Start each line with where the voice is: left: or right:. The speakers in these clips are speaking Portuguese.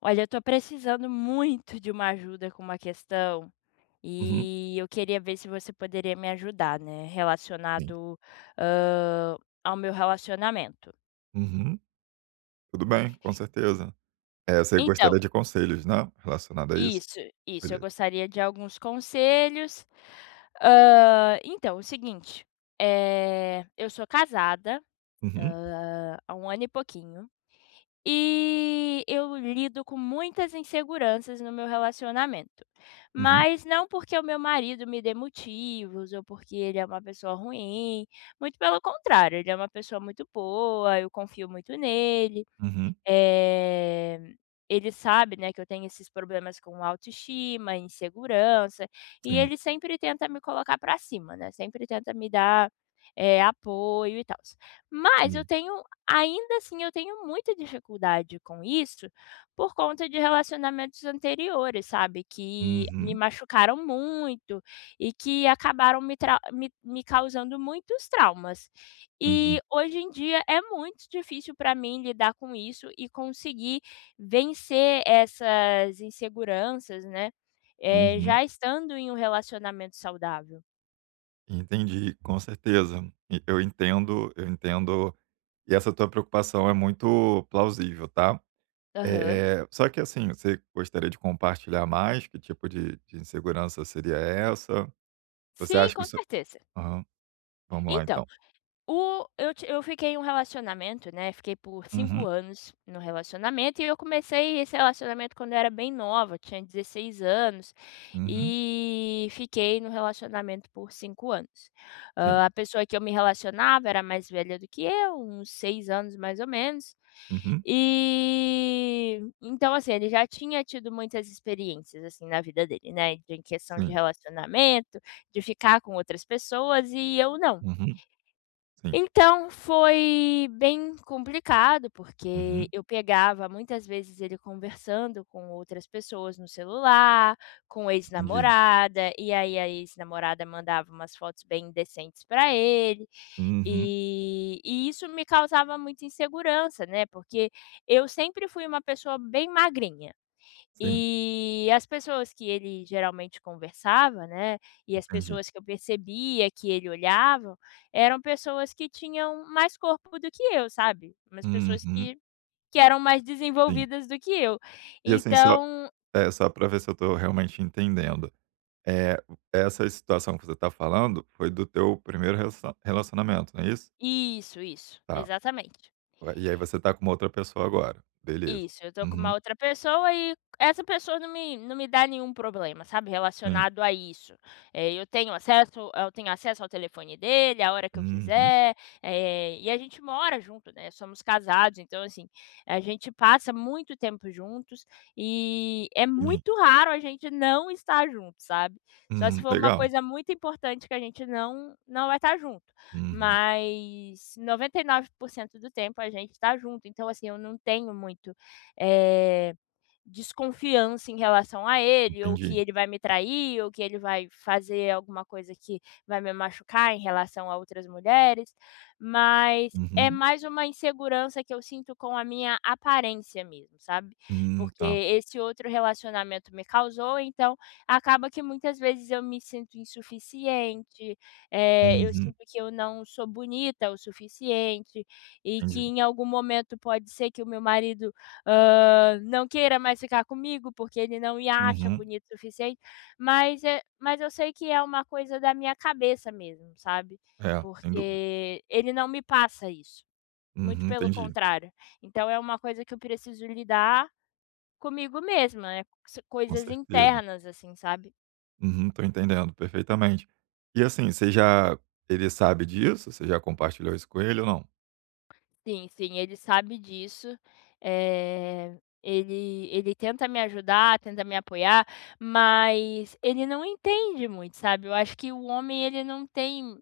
left: Olha, eu tô precisando muito de uma ajuda com uma questão
right: Uhum,
left: e eu queria ver se você poderia me ajudar, né?
right: sim.
left: Relacionado, hã, ao meu relacionamento.
right: Uhum. Tudo bem, com certeza. Você
left: Então,
right: gostaria de conselhos, né, relacionado a isso?
left: isso, isso. Eu
right: Beleza.
left: gostaria de alguns conselhos. Então, o seguinte, eu sou casada,
right: Uhum,
left: há um ano e pouquinho. E eu lido com muitas inseguranças no meu relacionamento,
right: uhum,
left: mas não porque o meu marido me dê motivos ou porque ele é uma pessoa ruim. Muito pelo contrário, ele é uma pessoa muito boa, eu confio muito nele.
right: uhum.
left: Eh, Ele sabe, né, que eu tenho esses problemas com autoestima, insegurança, e
right: Sim,
left: ele sempre tenta me colocar para cima, né, sempre tenta me dar, apoio e tal. Mas eu
right: entendi.
left: tenho ainda assim, eu tenho muita dificuldade com isso, por conta de relacionamentos anteriores, sabe, que me
right: Uhum,
left: machucaram muito e que acabaram me causando muitos traumas. E
right: entendi.
left: hoje em dia é muito difícil para mim lidar com isso e conseguir vencer essas inseguranças, né,
right: Uhum,
left: já estando em um relacionamento saudável.
right: entendi, com certeza. E eu entendo, e essa tua preocupação é muito plausível, tá.
left: Aham.
right: Só que, assim, você gostaria de compartilhar mais? Que tipo de insegurança seria essa? Você
left: Sim,
right: acha que o
left: com
right: seu
left: certeza.
right: aham, vamos lá
left: Então
right: então.
left: O eu ti eu fiquei em um relacionamento, né, fiquei por cinco
right: Uhum,
left: anos no relacionamento e eu comecei esse relacionamento quando eu era bem nova, eu tinha 16 anos,
right: uhum,
left: e fiquei no relacionamento por 5 anos.
right: sim.
left: A pessoa que eu me relacionava era mais velha do que eu, uns 6 anos mais ou menos,
right: Uhum,
left: e então, assim, ele já tinha tido muitas experiências, assim, na vida dele, né, em questão de
right: sim.
left: relacionamento, de ficar com outras pessoas e eu não.
right: Uhum. Sim.
left: Então foi bem complicado, porque
right: Uhum.
left: eu pegava muitas vezes ele conversando com outras pessoas no celular, com
right: Entendi.
left: ex-namorada, e aí a ex-namorada mandava umas fotos bem indecentes para ele,
right: Uhum.
left: e isso me causava muita insegurança, né, porque eu sempre fui uma pessoa bem magrinha.
right: Sim,
left: E as pessoas que ele geralmente conversava, né, e as
right: entendi.
left: pessoas que eu percebia que ele olhava, eram pessoas que tinham mais corpo do que eu, sabe. Umas pessoas
right: Uhum.
left: que eram mais
right: Sim.
left: desenvolvidas do que eu.
right: E assim, só
left: Então.
right: é, só pra ver se eu tô realmente entendendo, é, essa situação que você tá falando foi do teu primeiro relacionamento, não é isso?
left: Isso,
right: Tá.
left: exatamente.
right: E aí você tá com uma outra pessoa agora. Beleza.
left: Isso, eu tô com uma
right: Uhum.
left: outra pessoa e essa pessoa não me dá nenhum problema, sabe,
right: Sim.
left: relacionado a isso. Eu tenho acesso ao telefone dele a hora que eu
right: Uhum.
left: quiser, e a gente mora junto, né, somos casados, então, assim, a gente passa muito tempo juntos e é
right: Entendi.
left: muito raro a gente não estar junto, sabe. Só se
right: Uhum.
left: for uma
right: Legal.
left: coisa muito importante que a gente não vai estar junto,
right: Uhum.
left: mas 99% do tempo a gente está junto, então, assim, eu não tenho muito, eh, desconfiança em relação a ele, ou que
right: Entendi.
left: ele vai me trair, ou que ele vai fazer alguma coisa que vai me machucar em relação a outras mulheres, mas é
right: Uhum.
left: mais uma insegurança que eu sinto com a minha aparência mesmo, sabe. Porque
right: Tá.
left: esse outro relacionamento me causou, então acaba que muitas vezes eu me sinto insuficiente, eu
right: Uhum.
left: sinto que eu não sou bonita o suficiente, e que
right: Entendi.
left: em algum momento pode ser que o meu marido, não queira mais ficar comigo, porque ele não me acha
right: Uhum.
left: bonito o suficiente, mas eu sei que é uma coisa da minha cabeça mesmo, sabe,
right: É, sem dúvida.
left: porque ele não me passa isso, muito
right: Uhum.
left: pelo
right: Entendi.
left: contrário. Então é uma coisa que eu preciso lidar comigo mesma, é
right: Com
left: coisas
right: certeza.
left: internas, assim, sabe.
right: Uhum, tô entendendo perfeitamente. E assim, você já, ele sabe disso? Você já compartilhou isso com ele ou não?
left: Sim, sim, ele sabe disso. Eh, ele tenta me ajudar, tenta me apoiar, mas ele não entende muito, sabe. Eu acho que o homem, ele não tem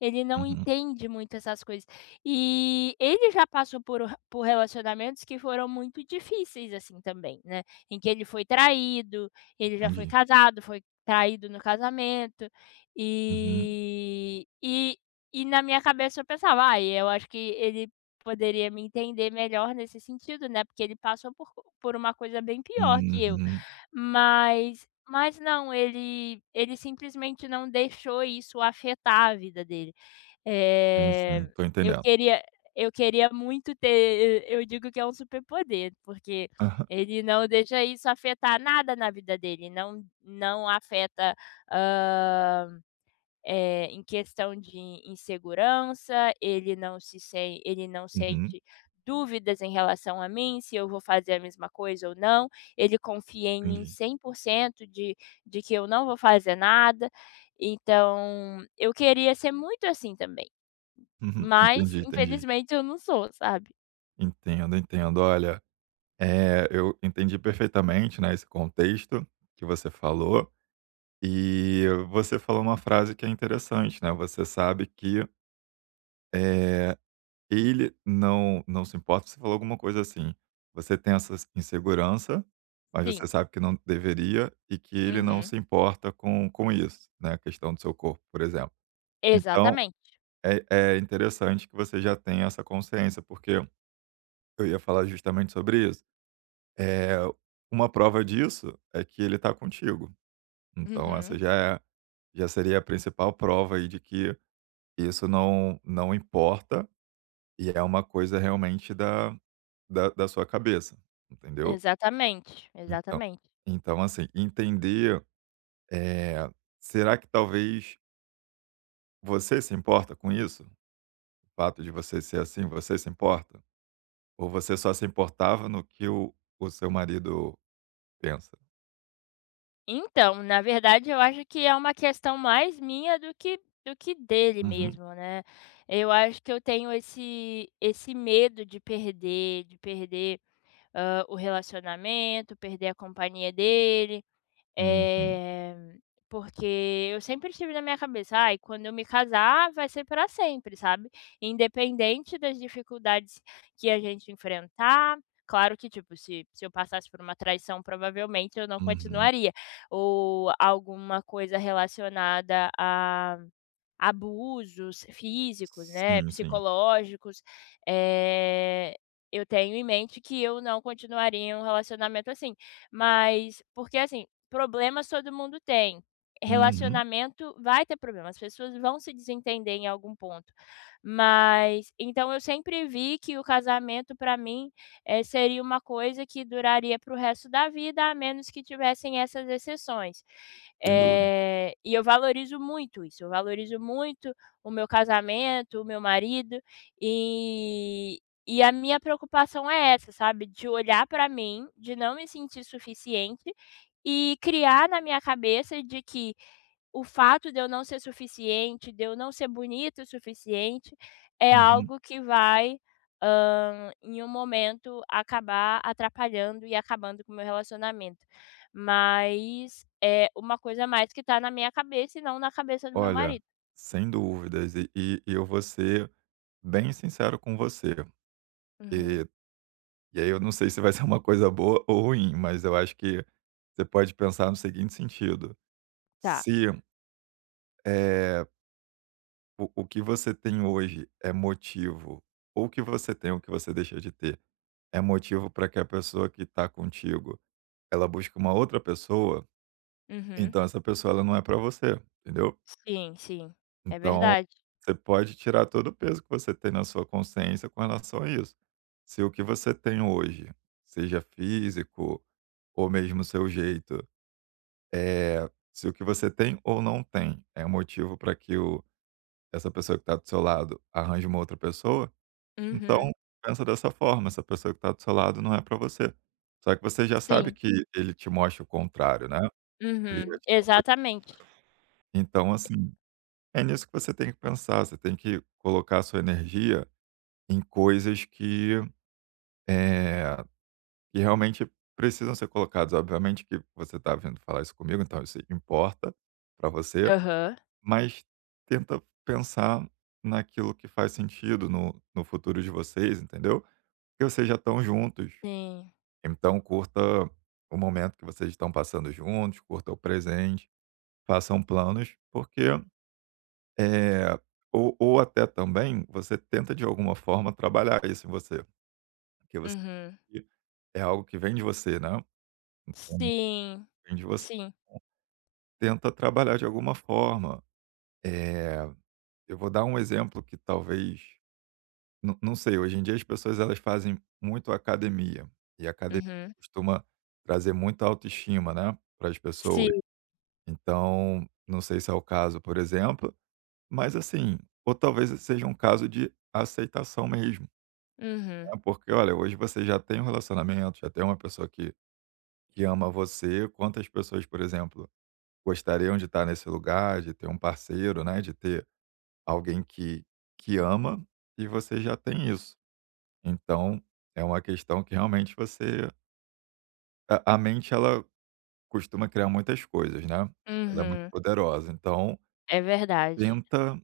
left: ele não
right: Uhum,
left: entende muito essas coisas. E ele já passou por relacionamentos que foram muito difíceis, assim, também, né, em que ele foi traído, ele já foi
right: entendi.
left: casado, foi traído no casamento,
right: Uhum,
left: e e e na minha cabeça eu pensava: "Ai, eu acho que ele poderia me entender melhor nesse sentido, né, porque ele passou por uma coisa bem pior que eu."
right: uhum.
left: Mas não, ele simplesmente não deixou isso afetar a vida dele.
right: Sim, sim,
left: Eh,
right: tô
left: eu
right: entendendo.
left: queria eu digo que é um superpoder, porque
right: Aham.
left: ele não deixa isso afetar nada na vida dele, não afeta, em questão de insegurança, ele não se sen ele não
right: Uhum,
left: sente dúvidas em relação a mim, se eu vou fazer a mesma coisa ou não, ele confia em mim
right: entendi.
left: 100% de que eu não vou fazer nada. Então, eu queria ser muito assim também,
right: Uhum,
left: mas
right: entendi, entendi.
left: infelizmente eu não sou, sabe.
right: Entendo, entendo. Olha, eu entendi perfeitamente, né, esse contexto que você falou, e você falou uma frase que é interessante, né, você sabe que, eh ele não se importa, você falou alguma coisa assim: "Você tem essa insegurança, mas você
left: Sim.
right: sabe que não deveria e que ele não
left: Uhum.
right: se importa com isso", né, a questão do seu corpo, por exemplo. Então
left: Exatamente.
right: é, é interessante que você já tenha essa consciência, porque eu ia falar justamente sobre isso. É, uma prova disso é que ele está contigo, então essa
left: Uhum.
right: já é, já seria a principal prova aí de que isso não importa. E é uma coisa realmente da da sua cabeça, entendeu?
left: Exatamente,
right: Então
left: exatamente.
right: então assim, entender, eh, será que talvez você se importa com isso? O fato de você ser assim, você se importa? Ou você só se importava no que o seu marido pensa?
left: Então, na verdade, eu acho que é uma questão mais minha do que dele
right: Uhum,
left: mesmo, né. Eu acho que eu tenho esse medo de perder, o relacionamento, perder a companhia dele,
right: uhum,
left: eh, porque eu sempre tive na minha cabeça: "Ai, quando eu me casar vai ser para sempre", sabe. Independente das dificuldades que a gente enfrentar. Claro que, tipo, se eu passasse por uma traição, provavelmente eu não
right: uhum.
left: continuaria, ou alguma coisa relacionada a abusos físicos, né,
right: Sim, sim.
left: psicológicos, eh, eu tenho em mente que eu não continuaria em um relacionamento assim. Mas porque, assim, problemas todo mundo tem,
right: Uhum,
left: relacionamento vai ter problemas, as pessoas vão se desentender em algum ponto. Mas então eu sempre vi que o casamento para mim, seria uma coisa que duraria para o resto da vida, a menos que tivessem essas exceções.
right: sem dúvidas.
left: E eu valorizo muito isso, eu valorizo muito o meu casamento, o meu marido, e e a minha preocupação é essa, sabe, de olhar para mim, de não me sentir suficiente e criar na minha cabeça de que o fato de eu não ser suficiente, de eu não ser bonita o suficiente, é
right: Uhum.
left: algo que vai, em um momento acabar atrapalhando e acabando com o meu relacionamento. Mas é uma coisa a mais que tá na minha cabeça e não na cabeça do meu
right: Olha,
left: marido.
right: sem dúvidas. E eu vou ser bem sincero com você.
left: Uhum.
right: eh E aí eu não sei se vai ser uma coisa boa ou ruim, mas eu acho que você pode pensar no seguinte sentido:
left: Tá.
right: se, eh, o que você tem hoje é motivo, ou o que você tem, o que você deixa de ter, é motivo para que a pessoa que está contigo ela busque uma outra pessoa,
left: Uhum.
right: então essa pessoa ela não é para você, entendeu?
left: Sim, sim. É
right: Então,
left: verdade.
right: você pode tirar todo o peso que você tem na sua consciência com relação a isso. Se o que você tem hoje, seja físico ou mesmo seu jeito, se o que você tem ou não tem é um motivo para que o essa pessoa que está do seu lado arranje uma outra pessoa, então
left: Uhum.
right: pensa dessa forma, essa pessoa que está do seu lado não é para você. Só que você já sabe
left: Sim.
right: que ele te mostra o contrário, né, ele já
left: Uhum.
right: te propôs,
left: Exatamente.
right: então assim, é nisso que você tem que pensar, você tem que colocar a sua energia em coisas que, eh, que realmente precisam ser colocadas. Obviamente que você está vindo falar isso comigo, então isso importa para você.
left: Aham.
right: Mas tenta pensar naquilo que faz sentido no, no futuro de vocês, entendeu? Que vocês já estão juntos.
left: Sim.
right: Então, curta o momento que vocês estão passando juntos, curta o presente, façam planos, porque. É, ou até também você tenta de alguma forma trabalhar isso em você, porque você,
left: Uhum.
right: é algo que vem de você, né? Então,
left: Sim.
right: vem de você.
left: Sim.
right: Tenta trabalhar de alguma forma. É, eu vou dar um exemplo que talvez, não não sei, hoje em dia as pessoas elas fazem muito academia, e a academia
left: Uhum.
right: costuma trazer muita autoestima, né, para as pessoas.
left: Sim.
right: Então, não sei se é o caso, por exemplo, mas assim, ou talvez seja um caso de aceitação mesmo,
left: Uhum,
right: né, porque olha, hoje você já tem um relacionamento, já tem uma pessoa que ama você, quantas pessoas, por exemplo, gostariam de estar nesse lugar, de ter um parceiro, né, de ter alguém que ama, e você já tem isso. Então, é uma questão que realmente você, a mente ela costuma criar muitas coisas, né, ela é muito
left: uhum,
right: poderosa. Então,
left: é verdade.
right: tenta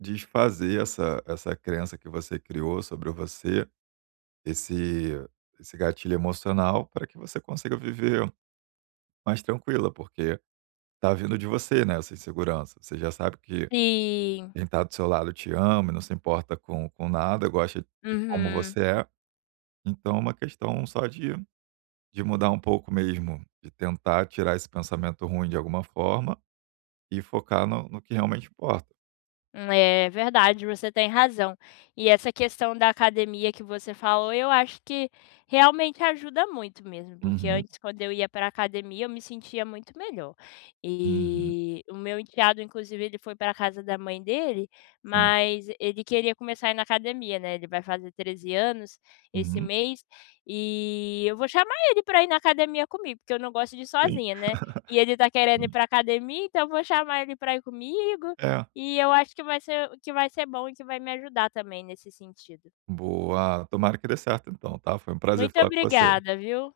right: desfazer essa crença que você criou sobre você, esse esse gatilho emocional para que você consiga viver mais tranquila, porque tá vindo de você, né, essa insegurança. Você já sabe que
left: Sim,
right: quem tá do seu lado te ama, não se importa com nada, gosta de como
left: uhum.
right: você é, então é uma questão só de mudar um pouco mesmo, de tentar tirar esse pensamento ruim de alguma forma e focar no, no que realmente importa.
left: É verdade, você tem razão. E essa questão da academia que você falou, eu acho que realmente ajuda muito mesmo, porque
right: Uhum.
left: antes, quando eu ia pra academia, eu me sentia muito melhor.
right: Uhum.
left: E o meu enteado, inclusive, ele foi pra casa da mãe dele,
right: Sim.
left: mas ele queria começar a ir na academia, né, ele vai fazer 13 anos esse
right: Uhum.
left: mês, e eu vou chamar ele para ir na academia comigo, porque eu não gosto de ir
right: Sim.
left: sozinha, né. E ele tá querendo ir
right: Sim.
left: para academia, então eu vou chamar ele para ir comigo,
right: É.
left: e eu acho que vai ser bom e que vai me ajudar também nesse sentido.
right: Boa. Tomara que dê certo então, tá? Foi um prazer
left: Muito
right: falar com você.
left: obrigada, viu?